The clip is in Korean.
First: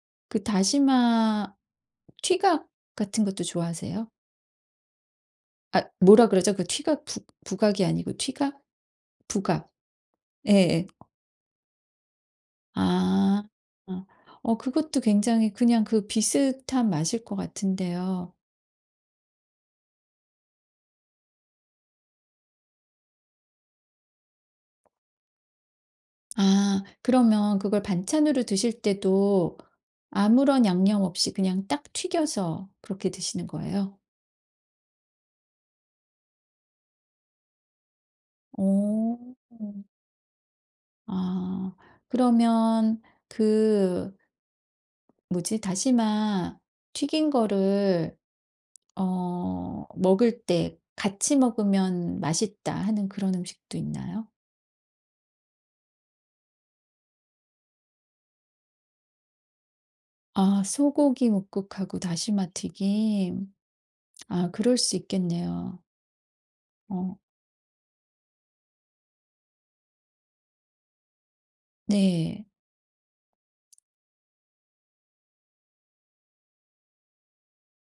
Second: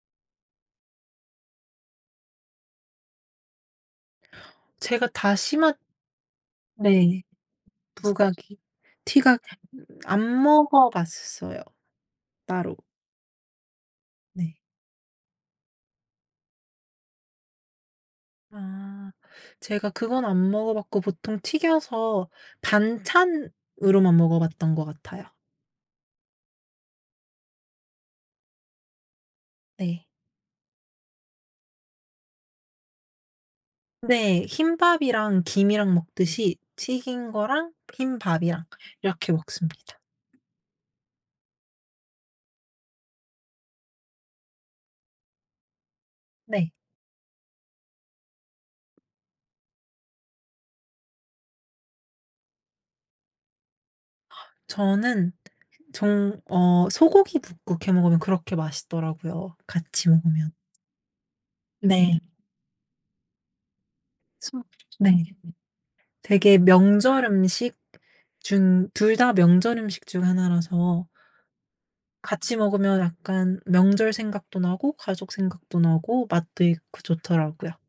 그 다시마 튀각 같은 것도 좋아하세요? 제가 다시마 앗 뭐라 그러죠? 그 튀각 부 네. 부각이 아니고 부각이. 튀각? 튀각 부각. 안 예예. 먹어봤어요 따로. 아. 네. 어 그것도 굉장히 그냥 그 비슷한 맛일 것 같은데요. 아 제가 그건 안 먹어봤고 보통 튀겨서 반찬으로만 먹어봤던 것 같아요. 아 그러면 그걸 반찬으로 드실 때도 네. 아무런 양념 없이 그냥 딱 튀겨서 그렇게 드시는 거예요? 네. 흰밥이랑 김이랑 먹듯이 튀긴 거랑 흰밥이랑 어. 이렇게 먹습니다. 아 그러면 그 뭐지? '다시마 네. 튀긴 거를 어 먹을 때 같이 먹으면 맛있다.' 하는 그런 음식도 있나요? 저는 정 어 소고기 뭇국 해 먹으면 그렇게 맛있더라고요 같이 먹으면. 아 소고기 뭇국하고 네. 다시마 튀김. 아 스와 그럴 수 네. 있겠네요. 되게 어. 명절 음식 중 2 다 명절 음식 중 1 라서 네. 같이 먹으면 약간 명절 생각도 나고 가족 생각도 나고 맛도 있고 좋더라고요.